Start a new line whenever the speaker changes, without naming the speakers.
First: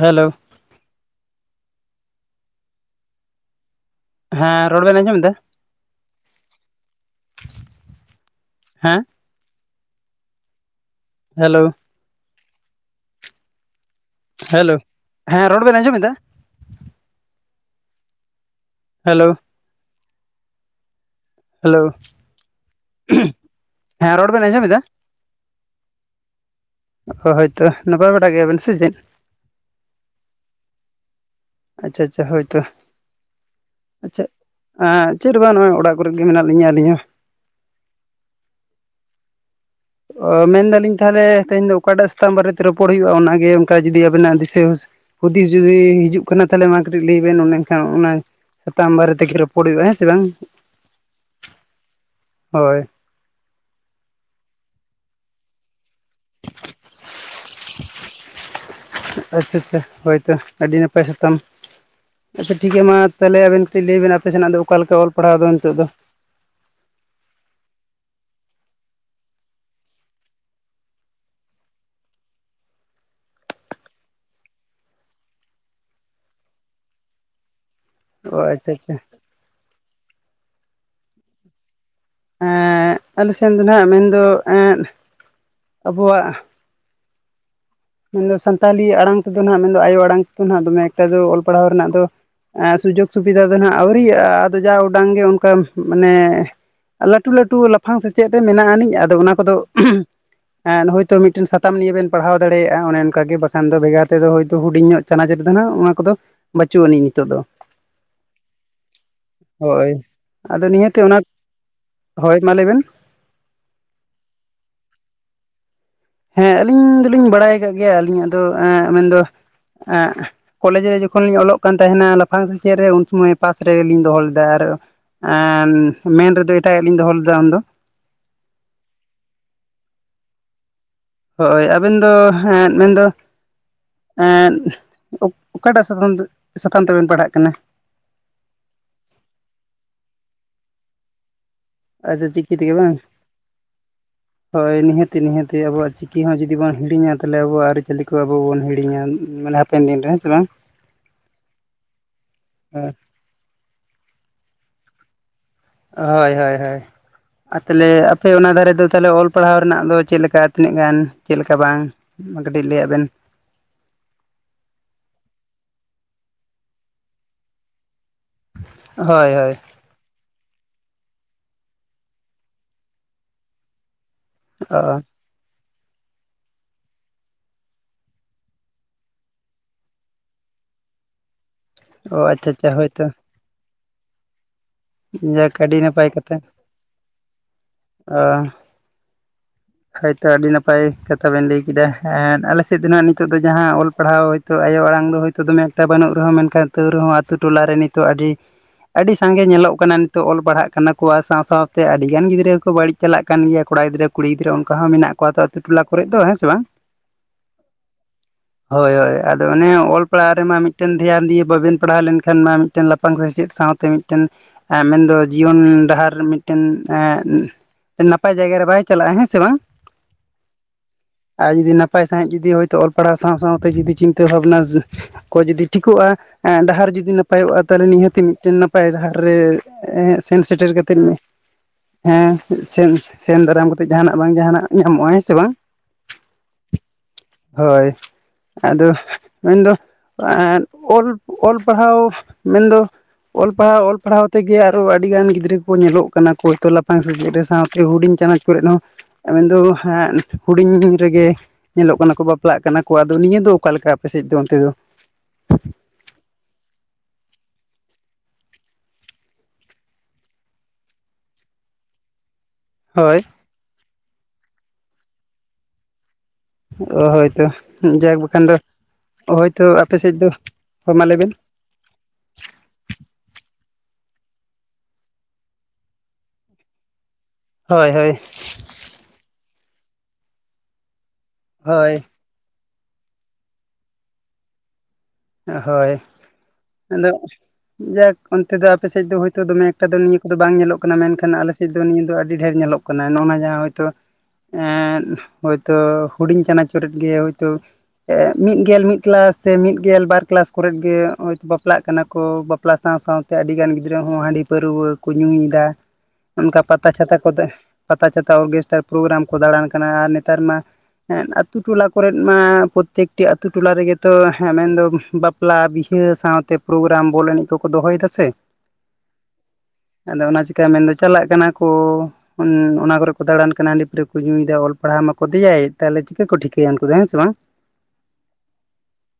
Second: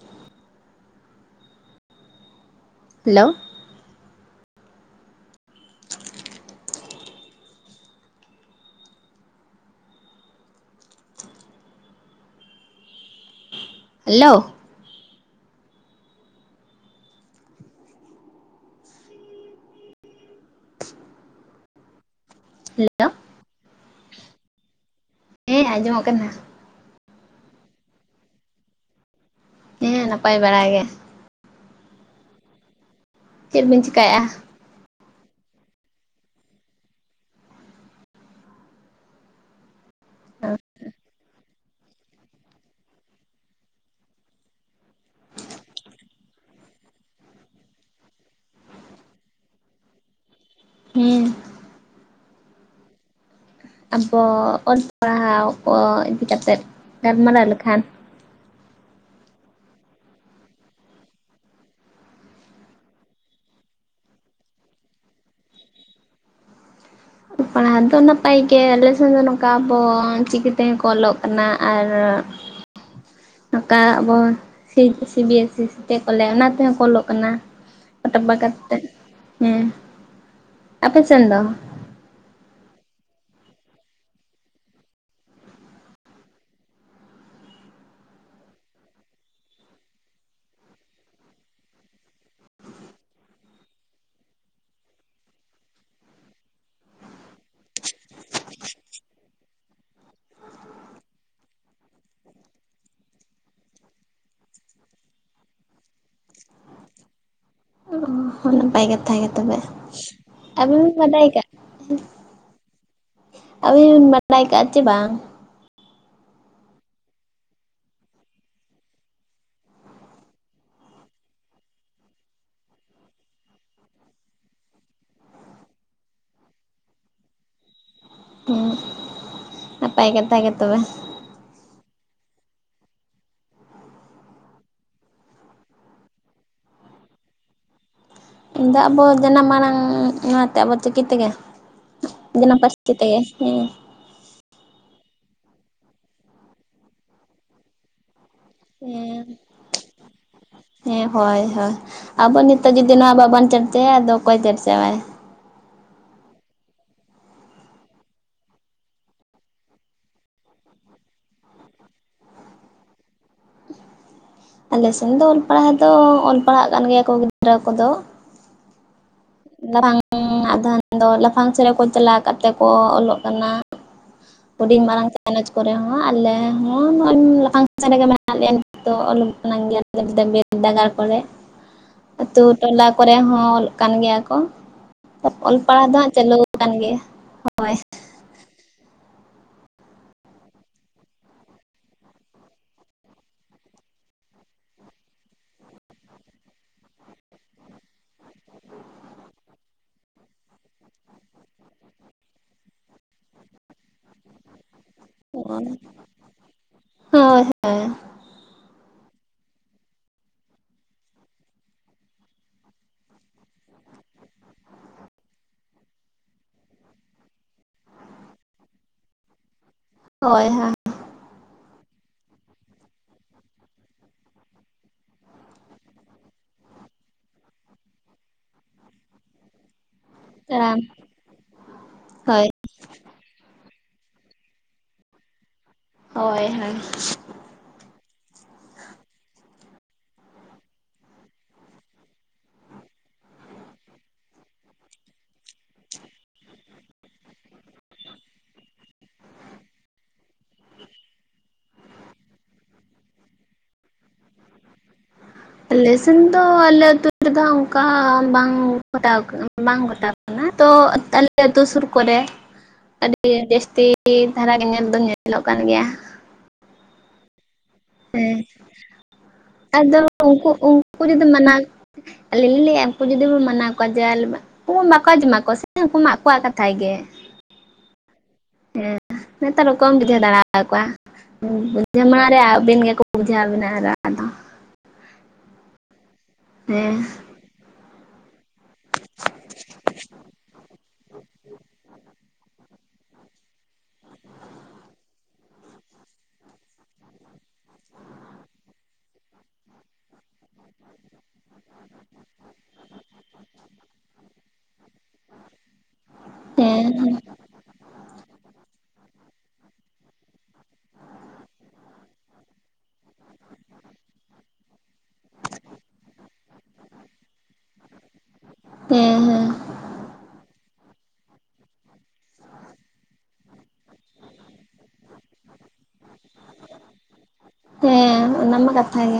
ᱦᱮ ᱞᱳ
hello
ᱦᱮᱸ ᱨᱚᱲ ᱵᱮᱱ ᱟᱸᱡᱚᱢ ᱮᱫᱟ ᱦᱮᱸ ᱦᱮᱞᱳ
ᱦᱮᱞᱳ
ᱦᱮᱞᱳ ᱦᱮᱸ ᱨᱚᱲ ᱵᱮᱱ ᱟᱸᱡᱚᱢ ᱮᱫᱟ ᱦᱮᱞᱳ ᱦᱮᱞᱳ
ᱦᱮᱞᱳ
ᱦᱮᱸ ᱨᱚᱲ ᱵᱮᱱ ᱟᱸᱡᱚᱢ ᱮᱫᱟ
ᱦᱮᱸ ᱟᱸᱡᱚᱢᱚᱜ ᱠᱟᱱᱟ
ᱦᱳᱭᱛᱚ ᱱᱟᱯᱟᱭ ᱵᱟᱲᱟ ᱜᱮᱭᱟᱵᱮᱱ ᱥᱮ ᱪᱮᱜ
ᱦᱮᱸ ᱱᱟᱯᱟᱭ ᱵᱟᱲᱟ ᱜᱮ
ᱟᱪᱪᱷᱟ ᱟᱪᱪᱷᱟ ᱦᱳᱭᱛᱚ
ᱪᱮᱫᱵᱤᱱ ᱪᱮᱠᱟᱭᱮᱜᱼᱟ
ᱮ ᱪᱮᱫ ᱜᱮ ᱵᱟᱝ ᱱᱚᱜᱼᱚᱭ ᱚᱲᱟᱜ ᱠᱚᱨᱮ ᱜᱮ ᱢᱮᱱᱟᱜ ᱞᱤᱧᱟᱹ ᱟᱹᱞᱤᱧ ᱦᱚᱸ ᱚ ᱢᱮᱱᱫᱟᱞᱤᱧ ᱛᱟᱦᱚᱞᱮ ᱛᱮᱦᱮᱧ ᱫᱚ ᱚᱠᱟᱴᱟᱜ ᱥᱟᱛᱟᱢ ᱵᱟᱨᱮᱛᱮ ᱨᱚᱯᱚᱲ ᱦᱩᱭᱩᱜᱼᱟ ᱚᱱᱟᱜᱮ ᱚᱱᱠᱟ ᱡᱩᱫᱤ ᱟᱵᱮᱱᱟᱜ ᱫᱤᱥᱟᱹ ᱦᱩᱥ ᱦᱩᱫᱤᱥ ᱡᱩᱫᱤ ᱦᱤᱡᱩᱜ ᱠᱟᱱᱟ ᱛᱟᱦᱚᱞᱮ ᱚᱱᱟ ᱠᱟᱹᱴᱤᱡ ᱞᱟᱹᱭ ᱵᱮᱱ ᱚᱱᱮ ᱚᱝᱠᱟ ᱚᱱᱟ ᱥᱟᱛᱟᱢ ᱵᱟᱨᱮ ᱛᱮᱜᱮ ᱨᱚᱯᱚᱲ ᱦᱩᱭᱩᱜᱼᱟ ᱦᱮᱸ ᱥᱮ ᱵᱟᱝ
ᱦᱮᱸ
ᱦᱳᱭ
ᱟᱵᱚ ᱚᱞ ᱯᱟᱲᱦᱟᱣ ᱠᱚ ᱤᱫᱤ ᱠᱟᱛᱮᱫ ᱜᱟᱞᱢᱟᱨᱟᱣ ᱞᱮᱠᱷᱟᱱ
ᱟᱪᱪᱷᱟ ᱟᱪᱪᱷᱟ ᱦᱳᱭᱛᱚ ᱟᱹᱰᱤ ᱱᱟᱯᱟᱭ ᱥᱟᱛᱟᱢ ᱟᱪᱪᱷᱟ ᱴᱷᱤᱠ ᱜᱮᱭᱟ ᱢᱟ ᱛᱟᱦᱚᱞᱮ ᱠᱟᱹᱴᱤᱡ ᱞᱟᱹᱭᱵᱤᱱ ᱟᱯᱮ ᱥᱮᱱᱟᱜ ᱫᱚ ᱚᱠᱟ ᱞᱮᱠᱟ ᱚᱞ ᱯᱟᱲᱦᱟᱣ ᱫᱚ ᱱᱤᱛᱚᱜ ᱫᱚ
ᱯᱟᱲᱦᱟᱣ ᱫᱚ ᱱᱟᱯᱟᱭ ᱜᱮ ᱟᱞᱮ ᱥᱮᱱ ᱫᱚ ᱱᱚᱝᱠᱟ ᱟᱵᱚ ᱪᱤᱠᱤ ᱛᱮᱜ ᱠᱚ ᱚᱞᱚᱜ ᱠᱟᱱᱟ ᱟᱨ ᱱᱚᱝᱠᱟ ᱵᱚᱱ ᱥᱤ ᱵᱤ ᱮᱥ ᱥᱤ ᱛᱮ ᱠᱚ ᱞᱟᱹᱭᱟ ᱚᱱᱟ ᱛᱮᱦᱚᱸ ᱠᱚ ᱚᱞᱚᱜ ᱠᱟᱱᱟ ᱯᱟᱴᱟᱵᱟ
ᱚ ᱟᱪᱪᱷᱟ
ᱠᱟᱛᱮ
ᱟᱪᱪᱷᱟ
ᱦᱮᱸ ᱟᱯᱮ ᱥᱮᱱ ᱫᱚ
ᱮ ᱟᱞᱮᱥᱮᱱ ᱫᱚ ᱱᱟᱜ ᱢᱮᱱᱫᱚ ᱟᱵᱚᱣᱟᱜ ᱢᱮᱱᱫᱚ ᱥᱟᱱᱛᱟᱞᱤ ᱟᱲᱟᱝ ᱛᱮᱫᱚ ᱱᱟᱦᱜ ᱢᱮᱱᱫᱚ ᱟᱭᱳ ᱟᱲᱟᱝ ᱛᱮᱫᱚ ᱫᱚᱢᱮ ᱮᱠᱴᱟ ᱫᱚ ᱚᱞ ᱯᱟᱲᱦᱟᱣ ᱨᱮᱱᱟᱜ ᱫᱚ ᱥᱩᱡᱳᱜᱽ ᱥᱩᱵᱤᱫᱷᱟ ᱫᱚ ᱱᱟᱜ ᱟᱹᱣᱨᱤᱤᱭ-ᱟ ᱟᱫᱚ ᱡᱟ ᱩᱰᱟᱝ ᱜᱮ ᱚᱱᱠᱟ ᱢᱟᱱᱮ ᱞᱟᱹᱴᱩ ᱞᱟᱹᱴᱩ ᱞᱟᱯᱷᱟᱝ ᱥᱮᱪᱮᱫ ᱨᱮ ᱢᱮᱱᱟᱜ ᱟᱹᱱᱤᱡ ᱟᱫᱚ ᱚᱱᱟ ᱠᱚᱫᱚ ᱦᱮᱸ ᱦᱳᱭᱛᱳ ᱢᱤᱫᱴᱮᱱ ᱥᱟᱛᱟᱢ ᱱᱤᱭ ᱵᱮᱱ ᱯᱟᱲᱦᱟᱣ ᱮᱫᱟ ᱫᱟᱲᱮᱭᱟᱜ-ᱟ ᱚᱱᱮ ᱚᱱᱠᱟᱜᱮ ᱵᱟᱠᱷᱟᱱ ᱫᱚ ᱵᱷᱮᱜᱟᱨ ᱛᱮᱫ ᱦᱳᱭᱛᱳ ᱦᱩᱰᱤᱧᱚᱜ ᱪᱟᱱᱟᱪ ᱨᱮᱫᱚ ᱦᱱᱟᱜ ᱚᱱᱟ ᱠᱚᱫᱚ ᱵᱟᱹᱪᱩᱜ ᱟᱹᱱᱤᱡ ᱱᱤᱛᱚᱜ ᱫᱚ
ᱦᱚᱸ ᱱᱟᱯᱟᱭ ᱠᱟᱛᱷᱟ ᱜᱮ ᱛᱚᱵᱮ
ᱦᱳᱭ ᱟᱫᱚ
ᱟᱵᱤᱱ ᱵᱤᱱ
ᱱᱤᱦᱟᱹᱛᱤ ᱚᱱᱟ
ᱵᱟᱰᱟᱭ ᱠᱟᱜ
ᱦᱳᱭ ᱢᱟ ᱞᱟᱹᱭ ᱵᱮᱱ
ᱟᱹᱵᱤᱱ ᱦᱚᱸᱵᱤᱱ ᱵᱟᱰᱟᱭ ᱟᱠᱟᱜ-ᱟ ᱥᱮ ᱵᱟᱝ
ᱦᱮᱸ ᱟᱹᱞᱤᱧ ᱫᱚᱞᱤᱧ ᱵᱟᱲᱟᱭ ᱟᱠᱟᱫ ᱜᱮᱭᱟ ᱟᱹᱞᱤᱧᱟᱜ ᱫᱚ ᱮᱸᱜ ᱢᱮᱱᱫᱚ ᱮᱸᱫ ᱠᱚᱞᱮᱮᱡ ᱨᱮ ᱡᱚᱠᱷᱚᱱ ᱞᱤᱧ ᱚᱞᱚᱜ ᱠᱟᱱ ᱛᱟᱦᱮᱱᱟ ᱞᱟᱯᱷᱟᱝ ᱥᱮᱪᱮᱫ ᱨᱮ ᱩᱱ ᱥᱚᱢᱚᱭ ᱯᱟᱥ ᱨᱮᱜᱮᱞᱤᱧ ᱫᱚᱦᱚ ᱞᱮᱫᱟ ᱟᱨ ᱢᱮᱱ ᱨᱮᱫᱚ ᱮᱴᱟᱜᱟᱜ ᱞᱤᱧ ᱫᱚᱦᱚ ᱞᱮᱫᱟ ᱩᱱᱫᱚ
ᱦᱮᱸ ᱱᱟᱯᱟᱭ ᱠᱟᱛᱷᱟ ᱜᱮ ᱛᱚᱵᱮ
ᱦᱳᱭ ᱟᱵᱮᱱ ᱫᱚ ᱦᱮᱸ ᱢᱮᱱᱫᱚ ᱮᱸᱫ ᱚᱠᱟᱴᱟᱜ ᱥᱟᱛ ᱥᱟᱛᱟᱢ ᱛᱮᱵᱮᱱ ᱯᱟᱲᱦᱟᱜ ᱠᱟᱱᱟ?
ᱤᱧ ᱫᱚ ᱟᱵᱚ ᱡᱟᱱᱟᱢ ᱢᱟᱲᱟᱝ ᱚᱱᱟᱛᱮ, ᱟᱵᱚ ᱪᱤᱠᱤ ᱛᱮᱜᱮ᱾
ᱟᱪᱪᱷᱟ ᱪᱤᱠᱤ
ᱡᱟᱱᱟᱢ
ᱛᱮᱜᱮ
ᱯᱟᱥᱴᱤ
ᱵᱟᱝ
ᱛᱮ ᱜᱮ, ᱦᱩᱸ
ᱦᱳᱭ ᱱᱤᱦᱟᱹᱛᱤ ᱱᱤᱦᱟᱹᱛᱤ ᱟᱵᱚᱣᱟᱜ ᱪᱤᱠᱤ ᱦᱚᱸ ᱡᱩᱫᱤ ᱵᱚᱱ ᱦᱤᱲᱤᱟ ᱛᱟᱦᱚᱞᱮ ᱟᱵᱚᱣᱟᱜ ᱟᱹᱨᱤ ᱪᱟᱹᱞᱤ ᱠᱚ ᱟᱵᱚ ᱵᱚᱱ ᱦᱤᱲᱤᱧᱟ
ᱦᱮᱸ
ᱢᱟᱱᱮ ᱦᱟᱯᱮᱱ ᱫᱤᱱ ᱨᱮ ᱦᱮᱸ ᱥᱮ ᱵᱟᱝ
ᱦᱮᱸ ᱦᱳᱭ ᱦᱳᱭ ᱟᱵᱚ ᱱᱤᱛᱚᱜ ᱡᱩᱫᱤ ᱱᱚᱣᱟ ᱵᱟᱵᱚᱱ ᱪᱚᱨᱪᱟᱭᱟ ᱟᱫᱚ ᱚᱠᱚᱭ ᱪᱚᱨᱪᱟᱭᱟ
ᱦᱳᱭ ᱦᱳᱭ ᱦᱳᱭ ᱟᱨ ᱛᱟᱦᱚᱞᱮ ᱟᱯᱮ ᱚᱱᱟ ᱫᱷᱟᱨᱮ ᱫᱚ ᱛᱟᱦᱚᱞᱮ ᱚᱞ ᱯᱟᱲᱦᱟᱣ ᱨᱮᱱᱟᱜ ᱫᱚ ᱪᱮᱫ ᱞᱮᱠᱟ ᱛᱤᱱᱟᱹᱜ ᱜᱟᱱ ᱪᱮᱫ ᱞᱮᱠᱟ ᱵᱟᱝ ᱠᱟᱹᱴᱤᱡ ᱞᱟᱹᱭᱟ ᱵᱮᱱ
ᱟᱞᱮ ᱥᱮᱱ ᱫᱚ ᱚᱞ ᱯᱟᱲᱦᱟᱣ ᱫᱚ ᱚᱞ ᱯᱟᱲᱦᱟᱜ ᱠᱟᱱ ᱜᱮᱭᱟ ᱠᱚ ᱜᱤᱫᱽᱨᱟᱹ ᱠᱚᱫᱚ
ᱦᱳᱭ ᱦᱳᱭ
ᱢᱟᱨᱟᱝ [inaudible] ᱟᱫᱚ ᱞᱟᱯᱷᱟᱝ ᱪᱮᱞᱟᱝ [unintelligible] ᱠᱚ ᱪᱟᱞᱟᱣ ᱠᱟᱛᱮ ᱠᱚ ᱚᱞᱚᱜ ᱠᱟᱱᱟ᱾
ᱚ
ᱦᱩᱰᱤᱧ ᱢᱟᱨᱟᱝ ᱠᱚᱞᱮᱚᱡᱽ ᱠᱚᱨᱮ ᱦᱚᱸ ᱟᱞᱮ ᱦᱚᱸ ᱱᱚᱜ-ᱚᱭ ᱞᱟᱯᱷᱟᱝ [inaudible] ᱥᱟᱪ ᱨᱮᱜᱮ ᱢᱮᱱᱟᱜ ᱞᱮᱭᱟ ᱱᱤᱛ ᱫᱚ ᱚᱞ ᱜᱮᱭᱟ ᱵᱤᱫ ᱫᱟᱜᱟᱨ ᱠᱚᱨᱮ
ᱚ
ᱟᱛᱳ
ᱟᱪᱪᱷᱟ ᱟᱪᱪᱷᱟ
ᱴᱚᱞᱟ
ᱦᱳᱭᱛᱚ
ᱠᱚᱨᱮ ᱦᱚᱸ ᱠᱟᱱ ᱜᱮᱭᱟ ᱠᱚ
ᱡᱟᱠ
ᱚᱞ
ᱟᱹᱰᱤ
ᱯᱟᱲᱦᱟᱣ ᱫᱚ
ᱱᱟᱯᱟᱭ
ᱦᱟᱸᱜ ᱪᱟᱹᱞᱩᱣ ᱟᱠᱟᱱ ᱜᱮᱭᱟ ᱦᱳᱭ᱾
ᱟ ᱦᱳᱭᱛᱳ ᱟᱹᱰᱤ ᱱᱟᱯᱟᱭ ᱠᱟᱛᱷᱟ ᱵᱮᱱ ᱞᱟᱹᱭ ᱠᱮᱫᱟᱸ᱾ ᱟᱞᱮ ᱥᱮᱫ ᱫᱚ ᱱᱟᱦᱜ ᱱᱤᱛᱚᱜ ᱫᱚ ᱡᱟᱦᱟᱸ ᱚᱞ ᱯᱟᱲᱦᱟᱣ ᱛᱳ ᱟᱭᱳ ᱟᱲᱟᱝ ᱫᱚ ᱦᱳᱭᱛᱳ ᱫᱚᱢᱮ ᱮᱠᱴᱟ ᱵᱟᱹᱱᱩᱜ ᱨᱮᱦᱚᱸ ᱢᱮᱱᱠᱷᱟᱱ ᱛᱟᱹᱣ ᱨᱮᱦᱚᱸ ᱟᱹᱛᱩᱳ ᱴᱚᱟᱨᱮ ᱱᱤᱛᱚᱜ ᱟᱹᱰᱤ ᱟᱹᱰᱤ ᱥᱟᱸᱜᱮ ᱧᱮᱞᱚᱜ ᱠᱟᱱᱟ ᱱᱤᱛᱚᱜ ᱚᱞ ᱯᱟᱲᱦᱟᱜ ᱠᱟᱱᱟ ᱠᱚ ᱟᱨ ᱥᱟᱶ ᱥᱟᱶᱛᱮ ᱟᱹᱰᱤ ᱜᱟᱱ ᱜᱤᱫᱽᱨᱟᱹ ᱜᱮᱠᱚ ᱵᱟᱹᱲᱤᱡ ᱪᱟᱞᱟᱜ ᱠᱟᱱ ᱜᱮᱭᱟ ᱠᱚᱲᱟ ᱜᱤᱫᱽᱨᱟᱹ ᱠᱩᱲᱤ ᱜᱤᱫᱽᱨᱟᱹ ᱚᱱᱠᱟ ᱦᱚᱸ ᱢᱮᱱᱟᱜ ᱠᱚᱣᱟ ᱟᱛᱳ
ᱦᱳᱭ
ᱴᱚᱞᱟ ᱠᱚᱨᱮᱜ ᱫᱚ ᱦᱮᱸ ᱥᱮ ᱵᱟᱝ? ᱦᱳᱭ ᱦᱳᱭ ᱟᱫᱚ ᱚᱱᱮ ᱚᱞ ᱯᱟᱲᱦᱟᱜ ᱨᱮᱢᱟ ᱢᱤᱫᱴᱮᱱ ᱫᱷᱮᱭᱟᱱ ᱫᱤᱭᱳ ᱵᱟᱵᱮᱱ ᱯᱟᱲᱦᱟᱣ ᱞᱮᱱᱠᱷᱟᱱ ᱢᱟ ᱢᱤᱫᱴᱮᱱ ᱞᱟᱯᱷᱟᱝ ᱥᱮᱪᱮᱫ ᱥᱟᱶᱛᱮ ᱢᱤᱫᱴᱮᱱ ᱢᱮᱱᱫᱚ ᱡᱤᱭᱚᱱ ᱰᱟᱦᱟᱨ ᱢᱤᱫᱴᱮᱱ ᱮᱸ ᱱᱟᱯᱟᱭ ᱡᱟᱭᱜᱟ ᱨᱮ ᱵᱟᱭ ᱪᱟᱞᱟᱜ-ᱟ ᱦᱮᱸ ᱥᱮ ᱵᱟᱝ?
ᱦᱳᱭ ᱦᱮᱸ
ᱟᱨ ᱡᱩᱫᱤ ᱱᱟᱯᱟᱭ ᱥᱟᱺᱦᱤᱡ ᱡᱩᱫᱤ ᱦᱚᱭ ᱛᱚ ᱚᱞ ᱯᱟᱲᱦᱟᱣ ᱥᱟᱶ ᱥᱟᱶᱛᱮ ᱡᱩᱫᱤ ᱪᱤᱱᱛᱟᱹ ᱵᱷᱟᱵᱽᱱᱟ ᱠᱚ ᱡᱩᱫᱤ ᱴᱷᱤᱠᱩᱜᱼᱟ ᱮᱸ ᱰᱟᱦᱟᱨ ᱡᱩᱫᱤ ᱱᱟᱯᱟᱭᱚᱜᱼᱟ ᱛᱟᱦᱚᱞᱮ ᱱᱤᱦᱟᱹᱛ ᱢᱤᱫᱴᱮᱱ ᱱᱟᱯᱟᱭ ᱰᱟᱦᱟᱨ ᱨᱮ ᱮᱸ ᱥᱮᱱ ᱥᱮᱴᱮᱨ ᱠᱟᱛᱮᱫ ᱦᱮᱸ
ᱦᱳᱭ ᱦᱳᱭ
ᱥᱮᱱ, ᱥᱮᱱ ᱫᱟᱨᱟᱢ ᱠᱟᱛᱮ ᱡᱟᱦᱟᱱᱟᱜ ᱵᱟᱝ ᱡᱟᱦᱟᱸᱱᱟᱜ ᱧᱟᱢᱚᱜ-ᱟ ᱦᱮᱸ ᱥᱮ ᱵᱟᱝ?
ᱦᱳᱭ ᱦᱳᱭ᱾
ᱦᱳᱭ ᱟᱫᱚ ᱢᱮᱱᱫᱚ ᱮᱸᱫ ᱚᱞ ᱚᱞ ᱯᱟᱲᱦᱟᱣ ᱢᱮᱱᱫᱚ ᱚᱞ ᱯᱟᱲᱦᱟᱣ ᱚᱞ ᱯᱟᱲᱦᱟᱣ ᱛᱮᱜᱮ ᱟᱨᱚ ᱟᱹᱰᱤ ᱜᱟᱱ ᱜᱤᱫᱽᱨᱟᱹ ᱠᱚ ᱧᱮᱞᱚᱜ ᱠᱟᱱᱟ ᱠᱚ ᱦᱚᱭᱛᱳ ᱞᱟᱯᱷᱟᱝ ᱥᱮᱪᱮᱫ ᱨᱮ ᱥᱟᱶᱛᱮ ᱦᱩᱰᱤᱧ ᱪᱟᱱᱟᱪ ᱠᱚᱨᱮᱫ ᱦᱚᱸ ᱢᱮᱱ ᱫᱚ ᱮᱸᱫ ᱦᱩᱰᱤᱧ ᱨᱮᱜᱮ ᱧᱮᱞᱚᱜ ᱠᱟᱱᱟ ᱠᱚ ᱵᱟᱯᱞᱟᱜ ᱠᱟᱱᱟ ᱠᱚ ᱟᱫᱚ ᱱᱤᱭᱟᱹ ᱫᱚ ᱚᱠᱟ ᱞᱮᱠᱟ ᱟᱯᱮᱥᱮᱫ ᱫᱚ ᱚᱱᱛᱮ ᱫᱚ?
ᱟᱞᱮᱥᱮᱱ ᱫᱚ ᱟᱞᱮ ᱟᱹᱛᱩ ᱨᱮᱫᱚ ᱚᱱᱠᱟ ᱵᱟᱝ ᱜᱷᱚᱴᱟᱣ ᱵᱟᱝ ᱜᱷᱚᱴᱟᱣ ᱚᱱᱟ ᱛᱚ ᱟᱞᱮ ᱟᱹᱛᱩ ᱥᱩᱨ ᱠᱚᱨᱮ
[inaudible]
ᱟᱹᱰᱤ ᱡᱟᱹᱥᱛᱤ ᱫᱷᱟᱨᱟ ᱜᱮ ᱧᱮᱞ ᱫᱚ ᱧᱮᱞᱚᱜ ᱠᱟᱱ ᱜᱮᱭᱟ
ᱚ ᱦᱳᱭᱛᱚ ᱡᱟᱭᱦᱳᱠ
ᱦᱮᱸ
ᱵᱟᱠᱷᱟᱱ ᱫᱚ ᱦᱳᱭᱛᱚ ᱟᱯᱮ ᱥᱮᱫ ᱫᱚ ᱦᱚᱸ ᱢᱟ ᱞᱟ. ᱭ ᱵᱮᱱ
ᱟᱞᱤᱧ ᱞᱤᱧ ᱞᱟᱹᱭᱮᱜᱼᱟ ᱩᱱᱠᱩ ᱡᱩᱫᱤ ᱵᱚᱱ ᱢᱟᱱᱟᱣ ᱠᱚᱣᱟ ᱡᱮ ᱩᱱ ᱵᱟᱠᱚ ᱟᱸᱡᱚᱢ ᱢᱟᱠᱚ ᱥᱮ ᱩᱱᱠᱩ ᱢᱟ ᱟᱠᱚᱣᱟᱜ ᱠᱟᱛᱷᱟᱭ ᱜᱮ
ᱦᱳᱭ ᱦᱳᱭ
ᱦᱮᱸ ᱱᱮᱛᱟᱨ ᱚᱠᱚᱭ ᱮᱢ ᱵᱩᱡᱷᱟᱹᱣ ᱫᱟᱲᱮ ᱟᱠᱚᱣᱟ
ᱦᱳᱭ
ᱵᱩᱡᱷᱟᱹᱣ ᱢᱟᱲᱟᱝ ᱟᱹᱵᱤᱱ ᱜᱮᱠᱚ ᱵᱩᱡᱷᱟᱹᱣᱟ ᱟᱵᱤᱱᱟ ᱟᱨ ᱟᱫᱚ
ᱦᱳᱭ
ᱦᱮᱸ
ᱟᱫᱚ ᱡᱟᱠ ᱚᱱᱛᱮ ᱫᱚ ᱟᱯᱮᱥᱮᱫ ᱫᱚ ᱦᱳᱭ ᱛᱚ ᱫᱚᱢᱮ ᱮᱠᱴᱟ ᱫᱚ ᱱᱤᱭᱟᱹ ᱠᱚᱫᱚ ᱵᱟᱝ ᱧᱮᱞᱚᱜ ᱠᱟᱱᱟ ᱢᱮᱱᱠᱷᱟᱱ ᱟᱞᱮ ᱥᱮᱫ ᱫᱚ ᱱᱤᱭᱟᱹ ᱫᱚ ᱟᱹᱰᱤ ᱰᱷᱮᱨ ᱧᱮᱞᱚᱜ ᱠᱟᱱᱟ ᱠᱟᱱᱟ ᱱᱚᱣᱟᱢᱟ ᱡᱟᱦᱟᱸ ᱦᱳᱭᱛᱚ ᱮᱸᱫ ᱦᱳᱭᱛᱚ ᱦᱩᱰᱤᱧ ᱪᱟᱱᱟᱪᱳᱨ ᱜᱮ ᱦᱭᱛᱳ ᱮ ᱢᱤᱫ ᱜᱮᱞ ᱢᱤᱫ ᱠᱮᱞᱟᱥ ᱥᱮ ᱢᱤᱫ ᱜᱮᱞ ᱵᱟᱨ ᱠᱮᱞᱟᱥ ᱠᱚᱨᱮᱜ ᱜᱮ ᱦᱳᱭᱛᱚ ᱵᱟᱯᱞᱟᱜ ᱠᱟᱱᱟ ᱠᱚ ᱵᱟᱯᱞᱟ ᱥᱟᱶ ᱥᱟᱶᱛᱮ ᱟᱹᱰᱤ ᱟᱹᱰᱤᱜᱟᱱ ᱜᱤᱫᱽᱨᱟᱹ ᱦᱚᱸ ᱦᱟᱺᱰᱤ ᱯᱟᱹᱨᱣᱟᱹ ᱠᱚ ᱧᱩᱭᱮᱫᱟ ᱚᱱᱠᱟ
ᱦᱮᱸ
ᱯᱟᱛᱟ ᱪᱷᱟᱛᱟ ᱠᱚ ᱛᱮ ᱯᱟᱛᱟᱪᱷᱟᱛᱟ ᱚᱨᱜᱮᱥᱴᱟᱨ ᱯᱨᱳᱜᱨᱟᱢ ᱠᱚ ᱫᱟᱬᱟᱱ ᱠᱟᱱᱟ ᱟᱨ ᱱᱮᱛᱟᱨ ᱢᱟ ᱮᱸᱜ ᱟᱛᱳ ᱴᱚᱞᱟ ᱠᱚᱨᱮᱜ ᱢᱟ ᱯᱨᱚᱛᱛᱮᱠᱴᱤ ᱟᱛᱳ ᱴᱚᱞᱟ ᱨᱮᱜᱮ ᱛᱚ ᱦᱮᱸ ᱢᱮᱱᱫᱚ ᱵᱟᱯᱞᱟ ᱵᱤᱦᱟᱹ ᱥᱟᱶᱛᱮ ᱯᱨᱳᱜᱨᱟᱢ ᱵᱚᱞ ᱮᱱᱮᱡ ᱠᱚ ᱠᱚ ᱫᱚᱦᱚᱭᱮᱫᱟ ᱥᱮ
ᱦᱮᱸ ᱦᱮᱸ
ᱟᱫᱚ ᱚᱱᱟ ᱪᱤᱠᱟᱹ ᱢᱮᱱᱫᱚ ᱪᱟᱞᱟᱜ ᱠᱟᱱᱟ ᱠᱚᱻ ᱚᱱᱟ ᱠᱚᱨᱮ ᱠᱚ ᱫᱟᱬᱟᱱ ᱠᱟᱱᱟ ᱦᱟᱺᱰᱤ ᱯᱟᱹᱨᱟᱹ ᱠᱚ ᱧᱩᱭᱮᱫᱫᱟ ᱚᱞ ᱯᱟᱲᱦᱟᱣ ᱢᱟᱠᱚ ᱫᱮᱭᱟᱭᱮᱫ ᱛᱟᱦᱞᱮ ᱪᱤᱠᱟᱹ ᱠᱚ ᱴᱷᱤᱠᱟᱹᱭᱟ ᱩᱱᱠᱩ ᱫᱚ ᱦᱮᱸ ᱥᱮ ᱵᱟᱝ?
ᱦᱮᱸ ᱚᱱᱟ ᱢᱟ ᱠᱟᱛᱷᱟ ᱜᱮ